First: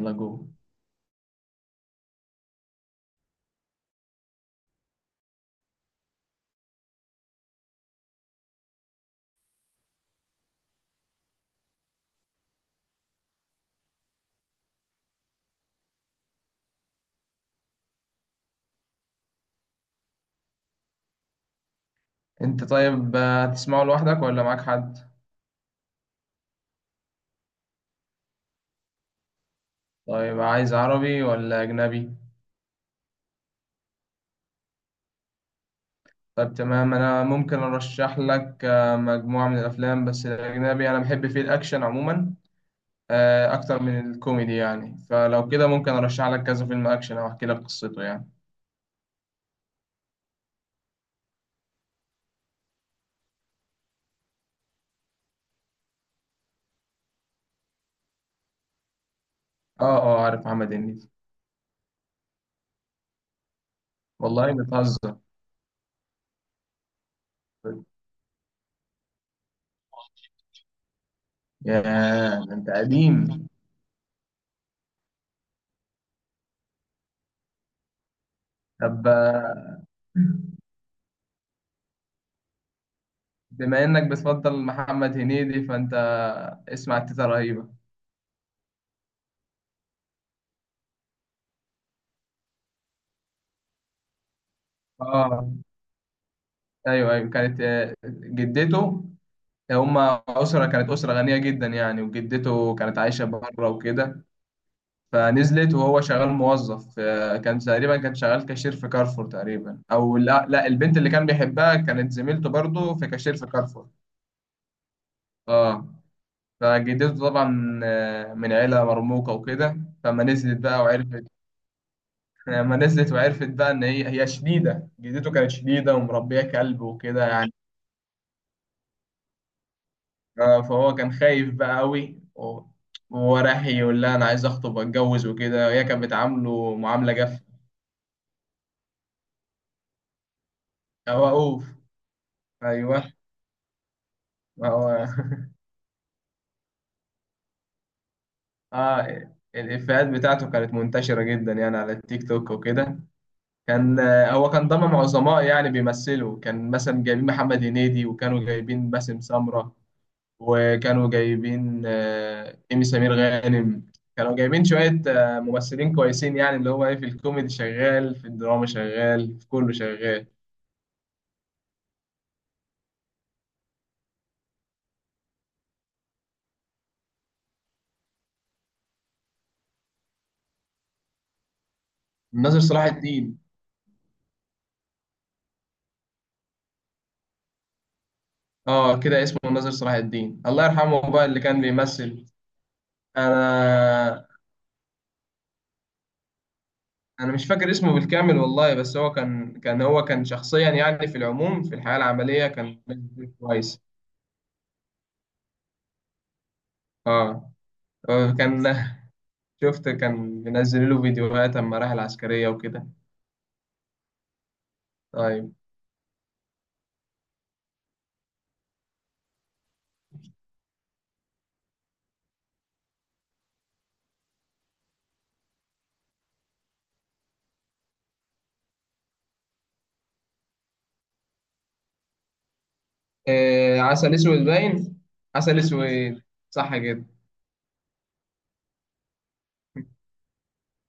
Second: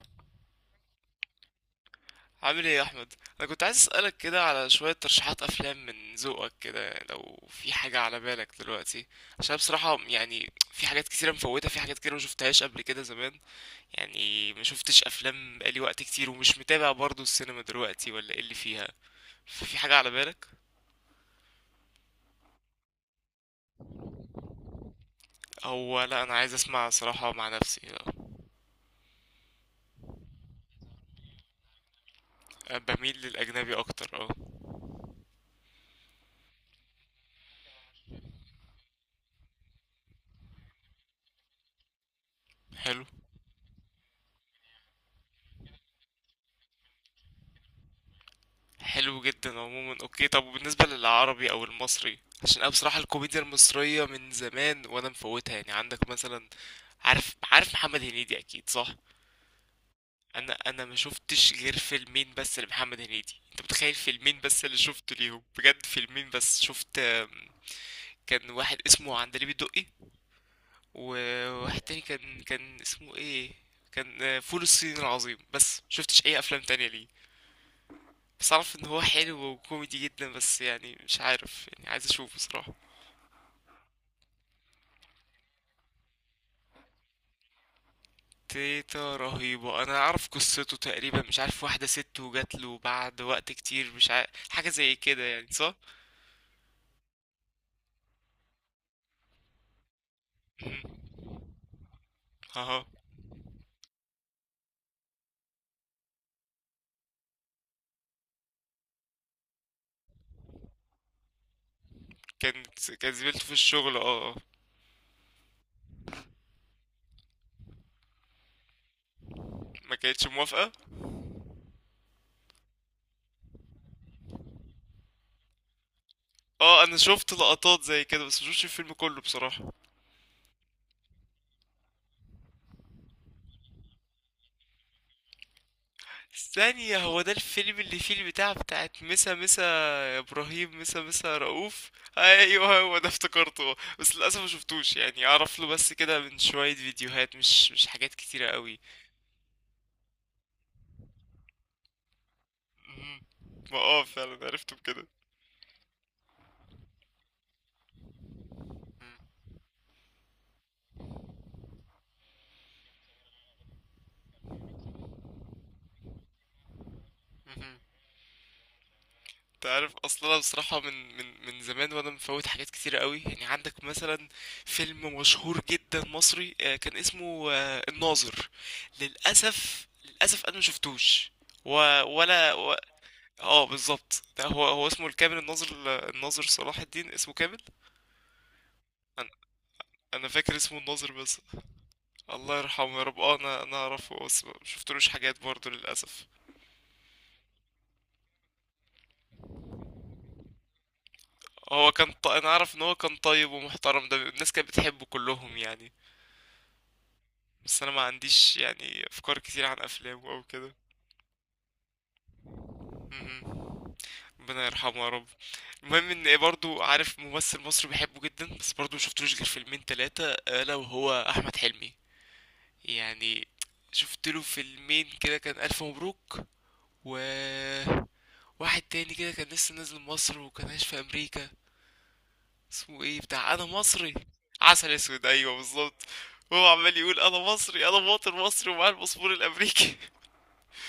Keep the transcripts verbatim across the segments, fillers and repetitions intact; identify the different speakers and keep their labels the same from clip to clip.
Speaker 1: يلا جو،
Speaker 2: عامل ايه يا احمد؟ انا كنت عايز اسالك كده على شويه ترشيحات افلام من ذوقك كده، لو في حاجه على بالك دلوقتي. عشان بصراحه يعني في حاجات كتيره مفوتة، في حاجات كتيره ما شفتهاش قبل كده زمان. يعني ما شفتش افلام بقالي وقت كتير ومش متابع برضو السينما دلوقتي ولا ايه اللي فيها. ففي حاجه على بالك؟
Speaker 1: انت طيب. آه، هتسمعه لوحدك ولا معاك حد؟
Speaker 2: او لا، انا عايز اسمع صراحه مع نفسي، لا.
Speaker 1: طيب، عايز عربي ولا اجنبي؟
Speaker 2: بميل للاجنبي اكتر، اه.
Speaker 1: طيب، تمام. انا ممكن ارشح لك آه، مجموعة من الافلام. بس الاجنبي انا بحب فيه الاكشن عموما،
Speaker 2: حلو.
Speaker 1: آه، اكتر من الكوميدي يعني. فلو كده ممكن ارشح لك كذا فيلم اكشن او احكي لك قصته يعني.
Speaker 2: حلو جدا عموما، اوكي. طب وبالنسبة للعربي او المصري، عشان انا بصراحة الكوميديا المصرية من زمان وانا مفوتها، يعني عندك مثلا؟ عارف عارف محمد هنيدي اكيد صح؟
Speaker 1: اه، اه، عارف
Speaker 2: انا
Speaker 1: محمد
Speaker 2: انا ما
Speaker 1: هنيدي.
Speaker 2: شفتش غير فيلمين بس لمحمد هنيدي، انت متخيل؟ فيلمين
Speaker 1: والله
Speaker 2: بس اللي شفته
Speaker 1: بتهزر؟
Speaker 2: ليهم بجد، فيلمين بس شفت آم، كان واحد اسمه عندليب الدقي. وواحد
Speaker 1: ياه،
Speaker 2: تاني كان
Speaker 1: ده انت
Speaker 2: كان اسمه
Speaker 1: قديم.
Speaker 2: ايه؟ كان آه، فول الصين العظيم، بس شفتش اي افلام تانية ليه. بس اعرف ان هو
Speaker 1: طب،
Speaker 2: حلو
Speaker 1: آه،
Speaker 2: وكوميدي جدا، بس يعني مش عارف، يعني عايز اشوفه بصراحة.
Speaker 1: بما انك بتفضل محمد هنيدي فانت اسمع تيتا رهيبة.
Speaker 2: تيتا رهيبة انا اعرف قصته تقريبا، مش عارف، واحدة ست وجات له بعد وقت كتير، مش عارف حاجة زي كده يعني،
Speaker 1: اه،
Speaker 2: صح؟
Speaker 1: ايوه، ايوه، كانت آه، جدته. هما اسره، كانت اسره
Speaker 2: مهم.
Speaker 1: غنيه جدا يعني، وجدته
Speaker 2: اها.
Speaker 1: كانت عايشه بره وكده. فنزلت وهو شغال موظف، آه، كان تقريبا، كان شغال كاشير في كارفور تقريبا، او لا لا، البنت اللي كان بيحبها كانت زميلته
Speaker 2: كان.
Speaker 1: برضه في
Speaker 2: كان
Speaker 1: كاشير
Speaker 2: زميلته
Speaker 1: في
Speaker 2: في
Speaker 1: كارفور.
Speaker 2: الشغل، اه. آه.
Speaker 1: اه، فجدته طبعا آه، من عيله مرموقه وكده.
Speaker 2: ما
Speaker 1: فما
Speaker 2: كانتش
Speaker 1: نزلت
Speaker 2: موافقة.
Speaker 1: بقى وعرفت، لما نزلت وعرفت بقى ان هي هي شديده، جدته كانت شديده ومربيه كلب
Speaker 2: اه انا
Speaker 1: وكده
Speaker 2: شفت
Speaker 1: يعني.
Speaker 2: لقطات زي كده بس مشوفش الفيلم كله بصراحة.
Speaker 1: آه، فهو كان خايف بقى قوي و- وهو راح يقول لها انا عايز اخطب واتجوز وكده، وهي كانت بتعامله
Speaker 2: ثانية،
Speaker 1: معامله
Speaker 2: هو ده
Speaker 1: جافه.
Speaker 2: الفيلم اللي فيه البتاع بتاعت مسا مسا؟ يا ابراهيم مسا
Speaker 1: هو
Speaker 2: مسا
Speaker 1: اوف.
Speaker 2: رؤوف. ايوه هو ده،
Speaker 1: ايوه،
Speaker 2: افتكرته. بس للاسف ما
Speaker 1: ما
Speaker 2: شفتوش،
Speaker 1: هو
Speaker 2: يعني اعرف له بس كده من شوية فيديوهات، مش مش حاجات كتيرة قوي.
Speaker 1: اه، الافيهات بتاعته كانت منتشره جدا يعني على التيك توك وكده.
Speaker 2: مم. ما
Speaker 1: كان
Speaker 2: اه
Speaker 1: آه،
Speaker 2: فعلا
Speaker 1: هو كان
Speaker 2: عرفته
Speaker 1: ضمن
Speaker 2: بكده.
Speaker 1: عظماء يعني بيمثلوا، كان مثلا جايبين محمد هنيدي، وكانوا جايبين باسم
Speaker 2: مم.
Speaker 1: سمره، وكانوا جايبين آه، إيمي سمير غانم. كانوا جايبين شوية آه، ممثلين كويسين، يعني اللي هو إيه، في الكوميدي
Speaker 2: مهم.
Speaker 1: شغال، في الدراما شغال، في
Speaker 2: انت
Speaker 1: كله
Speaker 2: عارف
Speaker 1: شغال.
Speaker 2: اصلا، انا بصراحة من من من زمان وانا مفوت حاجات كتيرة قوي، يعني عندك مثلا فيلم مشهور جدا مصري آه، كان اسمه آه، الناظر. للاسف للاسف انا مشفتوش و... ولا.
Speaker 1: ناصر صلاح الدين.
Speaker 2: اه بالظبط، ده هو هو اسمه الكامل الناظر. الناظر صلاح الدين اسمه كامل.
Speaker 1: اه، كده
Speaker 2: انا
Speaker 1: اسمه ناصر صلاح
Speaker 2: انا
Speaker 1: الدين،
Speaker 2: فاكر
Speaker 1: الله
Speaker 2: اسمه
Speaker 1: يرحمه
Speaker 2: الناظر
Speaker 1: بقى، اللي
Speaker 2: بس.
Speaker 1: كان بيمثل.
Speaker 2: الله يرحمه يا رب. اه انا انا اعرفه،
Speaker 1: انا
Speaker 2: بس ما شفتلوش حاجات برضه للاسف.
Speaker 1: انا مش فاكر اسمه بالكامل والله، بس هو كان كان هو كان شخصيا يعني، في العموم، في
Speaker 2: هو
Speaker 1: الحياة
Speaker 2: كان ط...
Speaker 1: العملية
Speaker 2: انا اعرف ان
Speaker 1: كان
Speaker 2: هو كان طيب
Speaker 1: كويس.
Speaker 2: ومحترم، ده الناس كانت بتحبه كلهم يعني.
Speaker 1: اه،
Speaker 2: بس انا ما
Speaker 1: آه،
Speaker 2: عنديش
Speaker 1: كان
Speaker 2: يعني افكار كتير عن
Speaker 1: شفت،
Speaker 2: افلامه او
Speaker 1: كان
Speaker 2: كده.
Speaker 1: منزل له فيديوهات اما راح العسكرية وكده.
Speaker 2: مهم. ربنا يرحمه يا رب.
Speaker 1: طيب.
Speaker 2: المهم ان برضو عارف ممثل مصري بحبه جدا بس برضو مشفتلوش غير فيلمين تلاتة الا وهو احمد حلمي. يعني شفت له فيلمين كده، كان ألف مبروك. و واحد تاني كده كان لسه نازل مصر وكان عايش في أمريكا، اسمه ايه، بتاع أنا
Speaker 1: آه
Speaker 2: مصري.
Speaker 1: عسل اسود
Speaker 2: عسل
Speaker 1: باين.
Speaker 2: أسود، أيوه
Speaker 1: عسل
Speaker 2: بالظبط.
Speaker 1: اسود،
Speaker 2: هو
Speaker 1: صح
Speaker 2: عمال
Speaker 1: كده.
Speaker 2: يقول أنا مصري، أنا مواطن مصري ومعايا الباسبور الأمريكي.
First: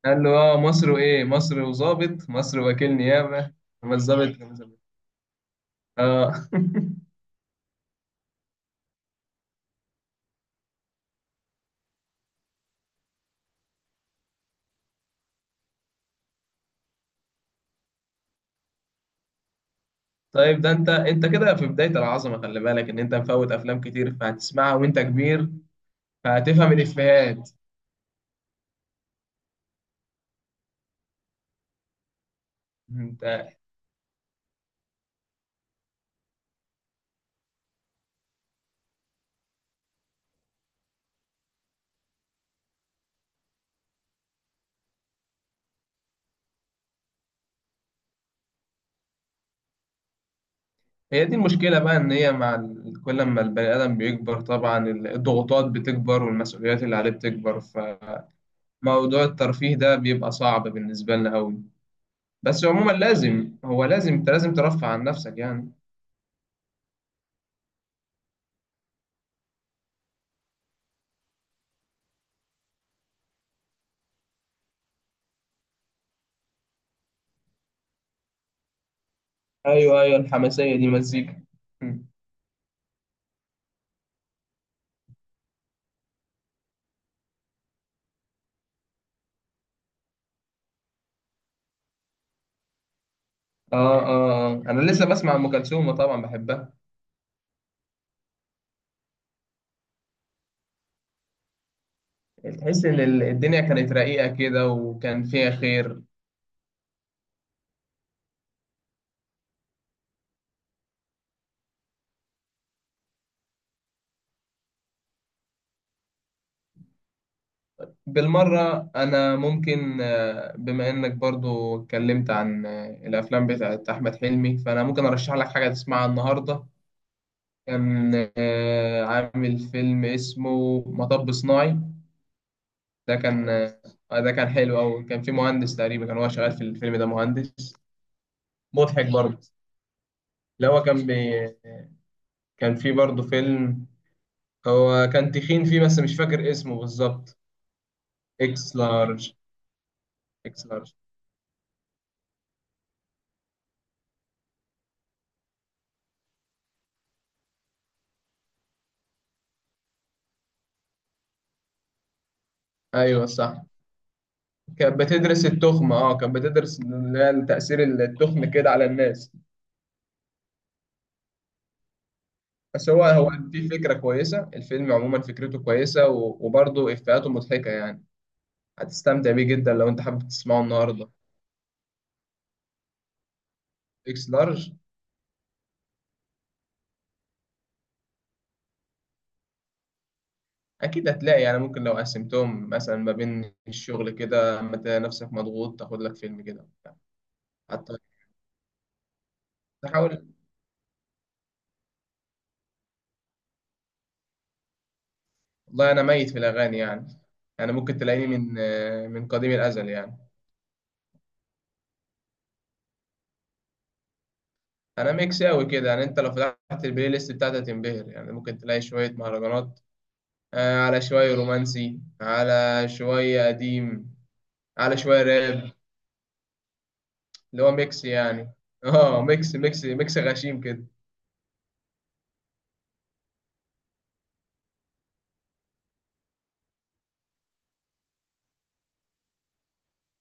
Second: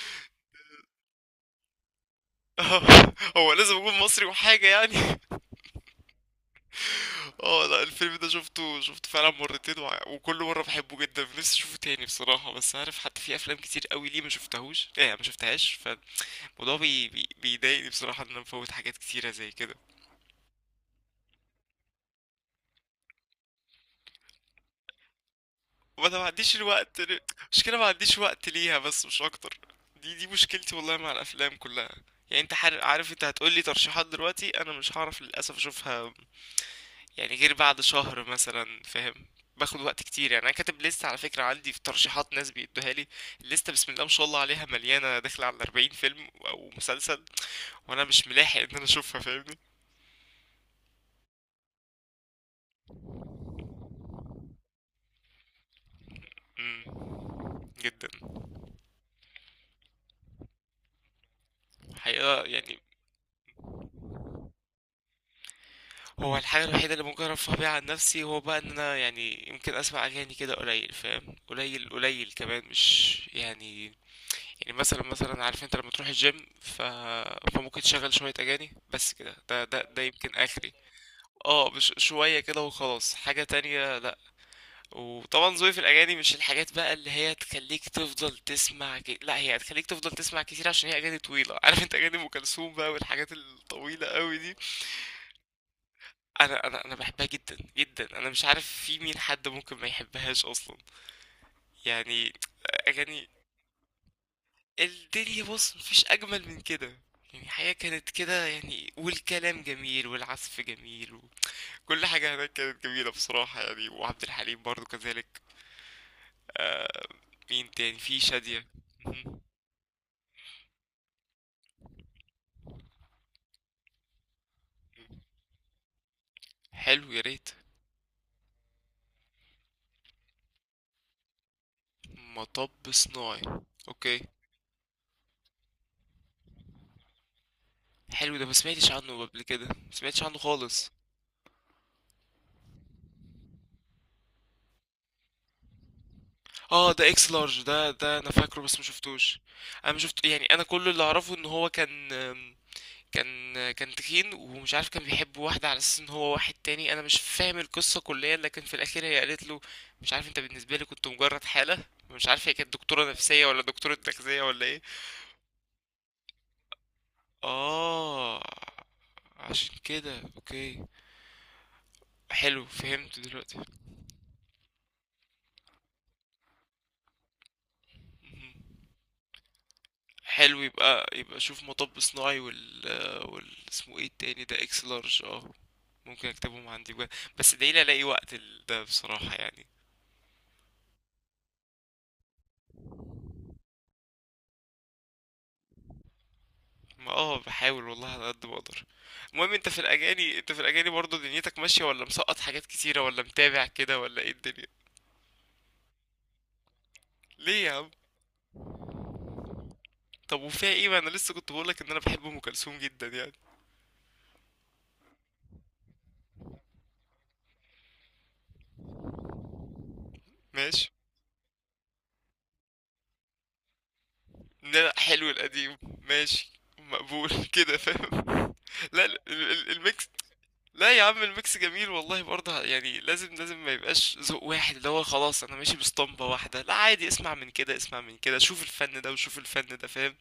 Speaker 1: قال له اه مصر، وايه مصر، وظابط مصر، وكيل
Speaker 2: آه، هو
Speaker 1: نيابه.
Speaker 2: لازم
Speaker 1: اما
Speaker 2: أكون مصري
Speaker 1: الظابط كان
Speaker 2: وحاجة
Speaker 1: ظابط.
Speaker 2: يعني.
Speaker 1: اه
Speaker 2: اه لا، الفيلم ده شفته شفته فعلا مرتين، وع- وكل مرة بحبه جدا، نفسي اشوفه تاني بصراحة. بس عارف، حتى في افلام كتير قوي ليه ما شفتهوش، ايه ما شفتهاش. الموضوع بي... بي... بيضايقني بصراحة، إن أنا بفوت حاجات كتيرة زي كده.
Speaker 1: طيب، ده انت انت كده في بدايه العظمه، خلي بالك ان انت مفوت افلام كتير فهتسمعها وانت كبير،
Speaker 2: وما أنا ما عنديش
Speaker 1: فهتفهم
Speaker 2: الوقت ل-
Speaker 1: الافيهات.
Speaker 2: مشكلة ما عنديش وقت ليها بس مش أكتر. دي دي مشكلتي والله مع الأفلام كلها. يعني أنت حر... عارف، أنت
Speaker 1: انت،
Speaker 2: هتقولي ترشيحات دلوقتي، أنا مش هعرف للأسف أشوفها، يعني غير بعد شهر مثلا، فاهم. باخد وقت كتير. يعني أنا كاتب لستة على فكرة، عندي في ترشيحات ناس بيدوها لي. الليستة بسم الله ما شاء الله عليها مليانة، داخلة على أربعين فيلم أو مسلسل، وأنا مش ملاحق إن أنا أشوفها، فاهمني؟
Speaker 1: هي دي المشكله بقى، ان هي مع ال- كل ما البني ادم بيكبر طبعا الضغوطات بتكبر
Speaker 2: مم،
Speaker 1: والمسؤوليات اللي عليه بتكبر.
Speaker 2: جدا.
Speaker 1: فموضوع الترفيه ده بيبقى صعب بالنسبه لنا قوي.
Speaker 2: حقيقة
Speaker 1: بس
Speaker 2: يعني.
Speaker 1: عموما لازم، هو لازم، انت لازم ترفع عن نفسك يعني.
Speaker 2: هو الحاجة الوحيدة اللي ممكن ارفه بيها عن نفسي هو بقى ان انا يعني يمكن اسمع اغاني كده قليل، فاهم، قليل قليل كمان، مش يعني. يعني مثلا مثلا عارف انت لما تروح الجيم ف... فممكن تشغل شوية اغاني بس كده، ده ده
Speaker 1: ايوه،
Speaker 2: ده
Speaker 1: ايوه،
Speaker 2: يمكن اخري.
Speaker 1: الحماسيه دي مزيكا.
Speaker 2: اه، مش
Speaker 1: مم.
Speaker 2: شوية كده وخلاص، حاجة تانية لا. وطبعا ذوقي في الأغاني مش الحاجات بقى اللي هي تخليك تفضل تسمع كي... لا، هي هتخليك تفضل تسمع كتير عشان هي أغاني طويلة. عارف انت، أغاني أم كلثوم بقى والحاجات
Speaker 1: اه،
Speaker 2: الطويلة
Speaker 1: اه،
Speaker 2: قوي دي.
Speaker 1: آه. انا لسه بسمع ام كلثوم طبعا
Speaker 2: انا
Speaker 1: بحبها.
Speaker 2: انا انا بحبها جدا جدا. انا مش عارف، في مين حد ممكن ما يحبهاش اصلا، يعني.
Speaker 1: تحس ان ال-
Speaker 2: اغاني.
Speaker 1: الدنيا كانت رقيقه كده وكان
Speaker 2: الدنيا
Speaker 1: فيها
Speaker 2: بص،
Speaker 1: خير.
Speaker 2: مفيش اجمل من كده. يعني الحياة كانت كده، يعني والكلام جميل والعزف جميل. وكل حاجة هناك كانت جميلة بصراحة يعني، وعبد الحليم برضو كذلك. مين تاني؟ في شادية.
Speaker 1: بالمره انا
Speaker 2: مهم.
Speaker 1: ممكن آه، بما انك برضو اتكلمت عن آه، الافلام بتاعت احمد حلمي، فانا ممكن ارشح لك حاجه تسمعها النهارده.
Speaker 2: حلو، يا ريت.
Speaker 1: كان آه، عامل فيلم اسمه مطب صناعي.
Speaker 2: مطب
Speaker 1: ده
Speaker 2: صناعي.
Speaker 1: كان آه،
Speaker 2: اوكي.
Speaker 1: ده كان حلو أوي، كان في مهندس تقريبا، كان هو شغال في الفيلم ده مهندس.
Speaker 2: حلو، ده ما سمعتش
Speaker 1: مضحك
Speaker 2: عنه
Speaker 1: برضه.
Speaker 2: قبل كده، ما سمعتش عنه
Speaker 1: اللي هو
Speaker 2: خالص.
Speaker 1: كان بي... كان في برضه فيلم هو كان تخين فيه، بس مش فاكر اسمه
Speaker 2: اه، ده اكس
Speaker 1: بالظبط.
Speaker 2: لارج، ده ده انا فاكره
Speaker 1: اكس
Speaker 2: بس ما
Speaker 1: لارج.
Speaker 2: شفتوش. انا ما شفت يعني، انا
Speaker 1: اكس
Speaker 2: كل
Speaker 1: لارج،
Speaker 2: اللي اعرفه ان هو كان. كان كان تخين، ومش عارف، كان بيحب واحدة على اساس ان هو واحد تاني، انا مش فاهم القصة كليا، لكن في الاخير هي قالت له مش عارف انت، بالنسبة لي كنت مجرد حالة. مش عارف هي كانت دكتورة
Speaker 1: ايوه
Speaker 2: نفسية ولا
Speaker 1: صح،
Speaker 2: دكتورة تغذية ولا ايه.
Speaker 1: كانت بتدرس التخمة. اه، كانت بتدرس اللي هي تأثير
Speaker 2: اه،
Speaker 1: التخم كده على الناس.
Speaker 2: عشان كده اوكي، حلو
Speaker 1: بس هو
Speaker 2: فهمت
Speaker 1: هو
Speaker 2: دلوقتي.
Speaker 1: في فكرة كويسة، الفيلم عموما فكرته كويسة، و- وبرضه إفيهاته مضحكة يعني.
Speaker 2: مهم.
Speaker 1: هتستمتع بيه جدا لو أنت حابب
Speaker 2: حلو،
Speaker 1: تسمعه
Speaker 2: يبقى
Speaker 1: النهاردة.
Speaker 2: يبقى شوف مطب صناعي وال. وال اسمه ايه
Speaker 1: إكس
Speaker 2: التاني ده؟
Speaker 1: لارج.
Speaker 2: اكس لارج، اه. ممكن اكتبهم عندي بجد. بس ادعيلي الاقي وقت ال- ده بصراحة يعني.
Speaker 1: اكيد هتلاقي يعني، ممكن لو قسمتهم مثلا ما بين الشغل كده اما تلاقي نفسك مضغوط تاخد لك فيلم كده.
Speaker 2: ما اه بحاول
Speaker 1: حتى
Speaker 2: والله على قد ما اقدر. المهم، انت في
Speaker 1: تحاول.
Speaker 2: الاغاني انت في الاغاني برضه دنيتك ماشية؟ ولا مسقط حاجات كتيرة ولا متابع كده ولا ايه الدنيا؟
Speaker 1: والله انا ميت في الاغاني يعني،
Speaker 2: ليه يا
Speaker 1: انا
Speaker 2: عم.
Speaker 1: ممكن تلاقيني من من قديم الازل يعني.
Speaker 2: طب وفيها ايه؟ ما انا لسه كنت بقولك ان انا بحب ام كلثوم جدا يعني.
Speaker 1: انا ميكس قوي كده يعني، انت لو فتحت البلاي ليست بتاعتي هتنبهر يعني، ممكن تلاقي شويه مهرجانات، آه،
Speaker 2: ماشي.
Speaker 1: على شويه رومانسي، على شويه قديم،
Speaker 2: لا، لا،
Speaker 1: على شويه
Speaker 2: حلو
Speaker 1: راب.
Speaker 2: القديم ماشي. مقبول
Speaker 1: اللي هو
Speaker 2: كده
Speaker 1: ميكس
Speaker 2: فاهم.
Speaker 1: يعني
Speaker 2: لا، لا،
Speaker 1: اه،
Speaker 2: ال-
Speaker 1: ميكس
Speaker 2: ال-
Speaker 1: ميكس
Speaker 2: الميكس.
Speaker 1: ميكس غشيم كده.
Speaker 2: لا يا عم، الميكس جميل والله برضه، يعني لازم لازم ما يبقاش ذوق واحد اللي هو خلاص انا ماشي باسطمبة واحدة. لا، عادي، اسمع من كده، اسمع من كده، شوف الفن ده وشوف الفن ده، فاهم؟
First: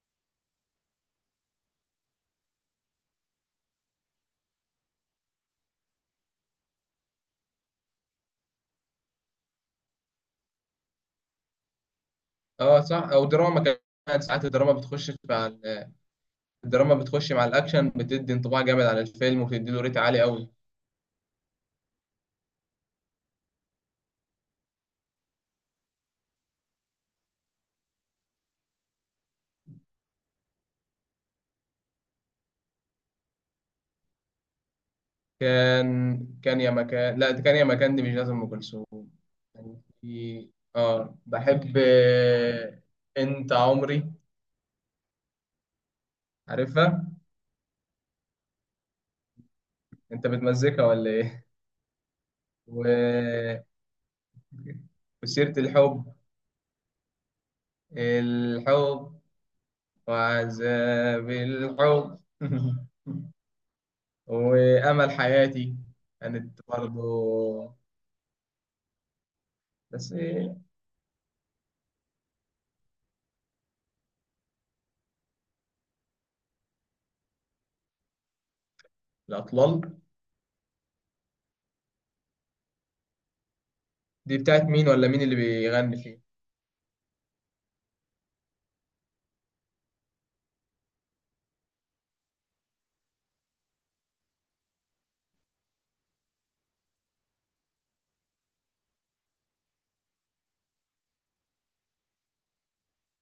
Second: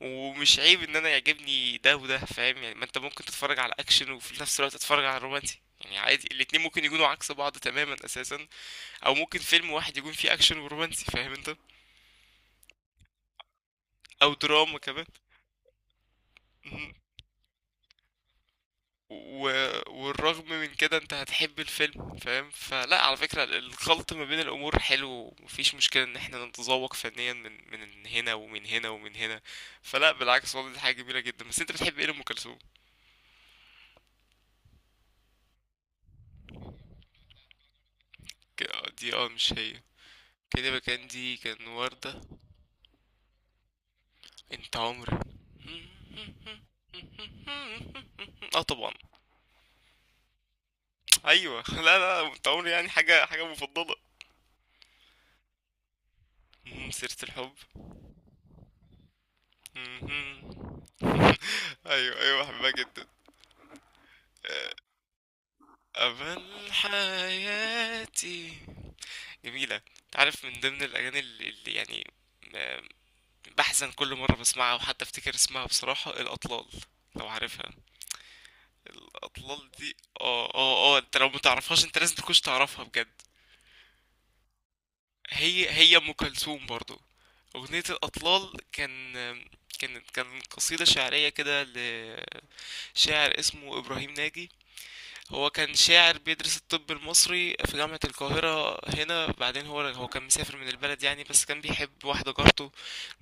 Speaker 2: ومش عيب ان انا يعجبني ده وده، فاهم يعني. ما انت ممكن تتفرج على اكشن وفي نفس الوقت تتفرج على رومانسي، يعني عادي، الاتنين ممكن يكونوا عكس بعض تماما اساسا. او ممكن فيلم واحد يكون فيه اكشن ورومانسي، فاهم انت.
Speaker 1: اه صح، او دراما كمان
Speaker 2: او
Speaker 1: ساعات، الدراما
Speaker 2: دراما كمان.
Speaker 1: بتخش في، الدراما بتخش مع الأكشن، بتدي انطباع جامد عن
Speaker 2: و...
Speaker 1: الفيلم وبتدي له ريت عالي
Speaker 2: والرغم
Speaker 1: قوي.
Speaker 2: من كده انت هتحب الفيلم، فاهم. فلا، على فكرة الخلط ما بين الامور حلو، ومفيش مشكلة ان احنا نتذوق فنيا من من هنا ومن هنا ومن هنا. فلا، بالعكس والله، دي حاجة جميلة جدا. بس انت بتحب ايه لأم كلثوم؟
Speaker 1: كان كان يا مكان، لا، ده كان يا مكان دي مش لازم أم
Speaker 2: ك-
Speaker 1: كلثوم،
Speaker 2: آه، دي اه مش هي.
Speaker 1: كان في.
Speaker 2: كده يبقى كان
Speaker 1: اه،
Speaker 2: دي، كان
Speaker 1: بحب
Speaker 2: وردة.
Speaker 1: آه، أنت عمري،
Speaker 2: انت عمري.
Speaker 1: عارفها.
Speaker 2: اه طبعا.
Speaker 1: أنت بتمزيكها ولا إيه؟
Speaker 2: ايوه لا لا، انت عمري
Speaker 1: و...
Speaker 2: يعني حاجة، حاجة مفضلة.
Speaker 1: وسيرة الحب،
Speaker 2: مم، سيرة الحب.
Speaker 1: الحب،
Speaker 2: مم.
Speaker 1: وعذاب الحب
Speaker 2: ايوه ايوه بحبها جدا.
Speaker 1: وأمل حياتي
Speaker 2: أمل
Speaker 1: كانت برضه،
Speaker 2: حياتي. جميلة.
Speaker 1: بس
Speaker 2: تعرف من
Speaker 1: إيه.
Speaker 2: ضمن الأغاني اللي اللي يعني م- بحزن كل مرة بسمعها، وحتى افتكر اسمها بصراحة، الأطلال، لو عارفها، الأطلال دي.
Speaker 1: الأطلال
Speaker 2: اه اه اه، انت لو متعرفهاش انت لازم تكونش تعرفها بجد.
Speaker 1: دي بتاعت مين، ولا مين اللي
Speaker 2: هي هي
Speaker 1: بيغني
Speaker 2: أم
Speaker 1: فيه؟
Speaker 2: كلثوم برضو. أغنية الأطلال كان كانت كان قصيدة شعرية كده لشاعر اسمه إبراهيم ناجي. هو كان شاعر بيدرس الطب المصري في جامعة القاهرة هنا، بعدين هو هو كان مسافر من البلد يعني، بس كان بيحب واحدة جارته.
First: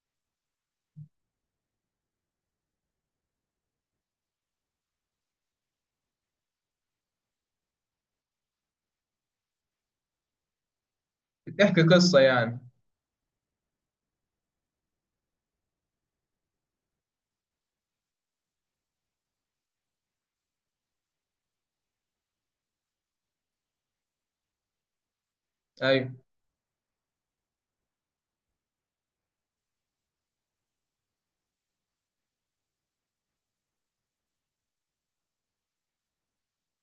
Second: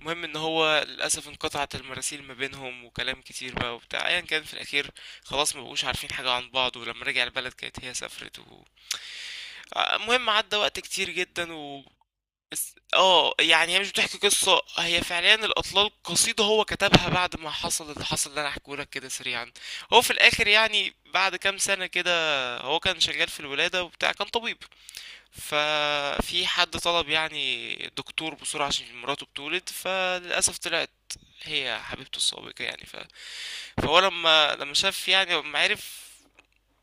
Speaker 2: المهم ان هو للأسف انقطعت المراسيل ما بينهم وكلام كتير بقى وبتاع ايا كان، في الأخير خلاص ما بقوش عارفين حاجة عن بعض. ولما رجع البلد كانت هي سافرت و... المهم عدى وقت كتير جدا
Speaker 1: بتحكي
Speaker 2: و...
Speaker 1: قصة يعني؟
Speaker 2: بس اه يعني هي مش بتحكي قصة، هي فعليا الأطلال قصيدة هو كتبها بعد ما حصل اللي حصل، اللي أنا هحكيهولك كده سريعا. هو في الآخر يعني بعد كام سنة كده، هو كان شغال في الولادة وبتاع، كان طبيب.
Speaker 1: أيوة.
Speaker 2: ففي حد طلب يعني دكتور بسرعة عشان مراته بتولد، فللأسف طلعت هي حبيبته السابقة يعني. ف... فهو لما لما شاف، يعني لما عرف،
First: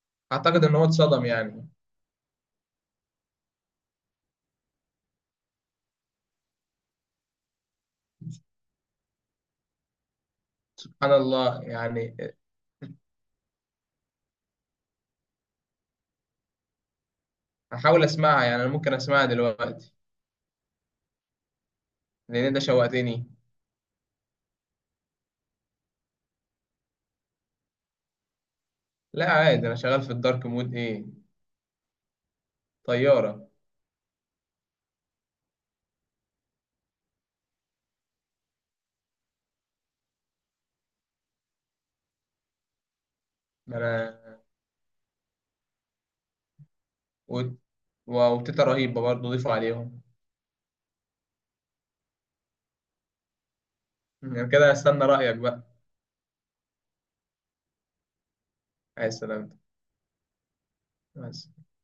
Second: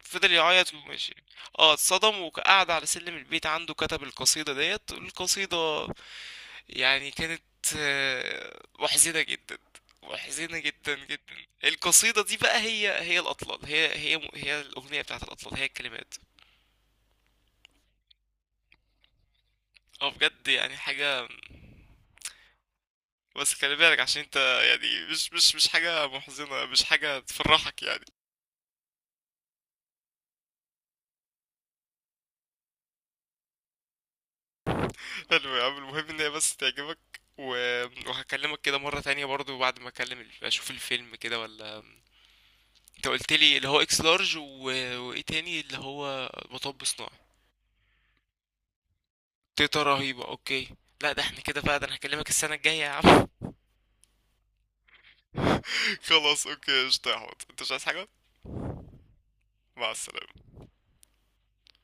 Speaker 2: فضل
Speaker 1: أعتقد
Speaker 2: يعيط
Speaker 1: إن هو
Speaker 2: وماشي.
Speaker 1: اتصدم يعني.
Speaker 2: اه اتصدم، وقعد على سلم البيت عنده، كتب القصيدة ديت القصيدة. يعني كانت آه، محزنة جدا، محزنة جدا
Speaker 1: سبحان
Speaker 2: جدا.
Speaker 1: الله يعني.
Speaker 2: القصيدة دي بقى، هي هي الأطلال، هي هي هي الأغنية بتاعت الأطلال، هي الكلمات.
Speaker 1: هحاول أسمعها يعني، أنا ممكن أسمعها دلوقتي،
Speaker 2: اه بجد يعني حاجة.
Speaker 1: لأن أنت شوقتني.
Speaker 2: بس خلي بالك عشان انت يعني، مش مش مش حاجة محزنة، مش حاجة تفرحك يعني.
Speaker 1: لا، عادي، أنا شغال في الدارك مود إيه، طيارة.
Speaker 2: حلو يا عم، المهم ان هي بس تعجبك. و... وهكلمك كده مرة تانية برضو بعد ما اكلم ال- اشوف الفيلم كده ولا. انت قلت لي اللي
Speaker 1: ما
Speaker 2: هو اكس
Speaker 1: أنا،
Speaker 2: لارج و... وايه تاني اللي هو مطب صناعي.
Speaker 1: و- و- وتيتا رهيبة برضه ضيفوا
Speaker 2: تيتا
Speaker 1: عليهم.
Speaker 2: رهيبة، اوكي. لا، ده احنا كده بقى، ده انا هكلمك السنة الجاية يا عم.
Speaker 1: يعني كده أستنى رأيك بقى.
Speaker 2: خلاص، اوكي قشطة يا حوت، انت مش عايز حاجة؟
Speaker 1: عايز سلامتك.
Speaker 2: مع السلامة.
Speaker 1: مع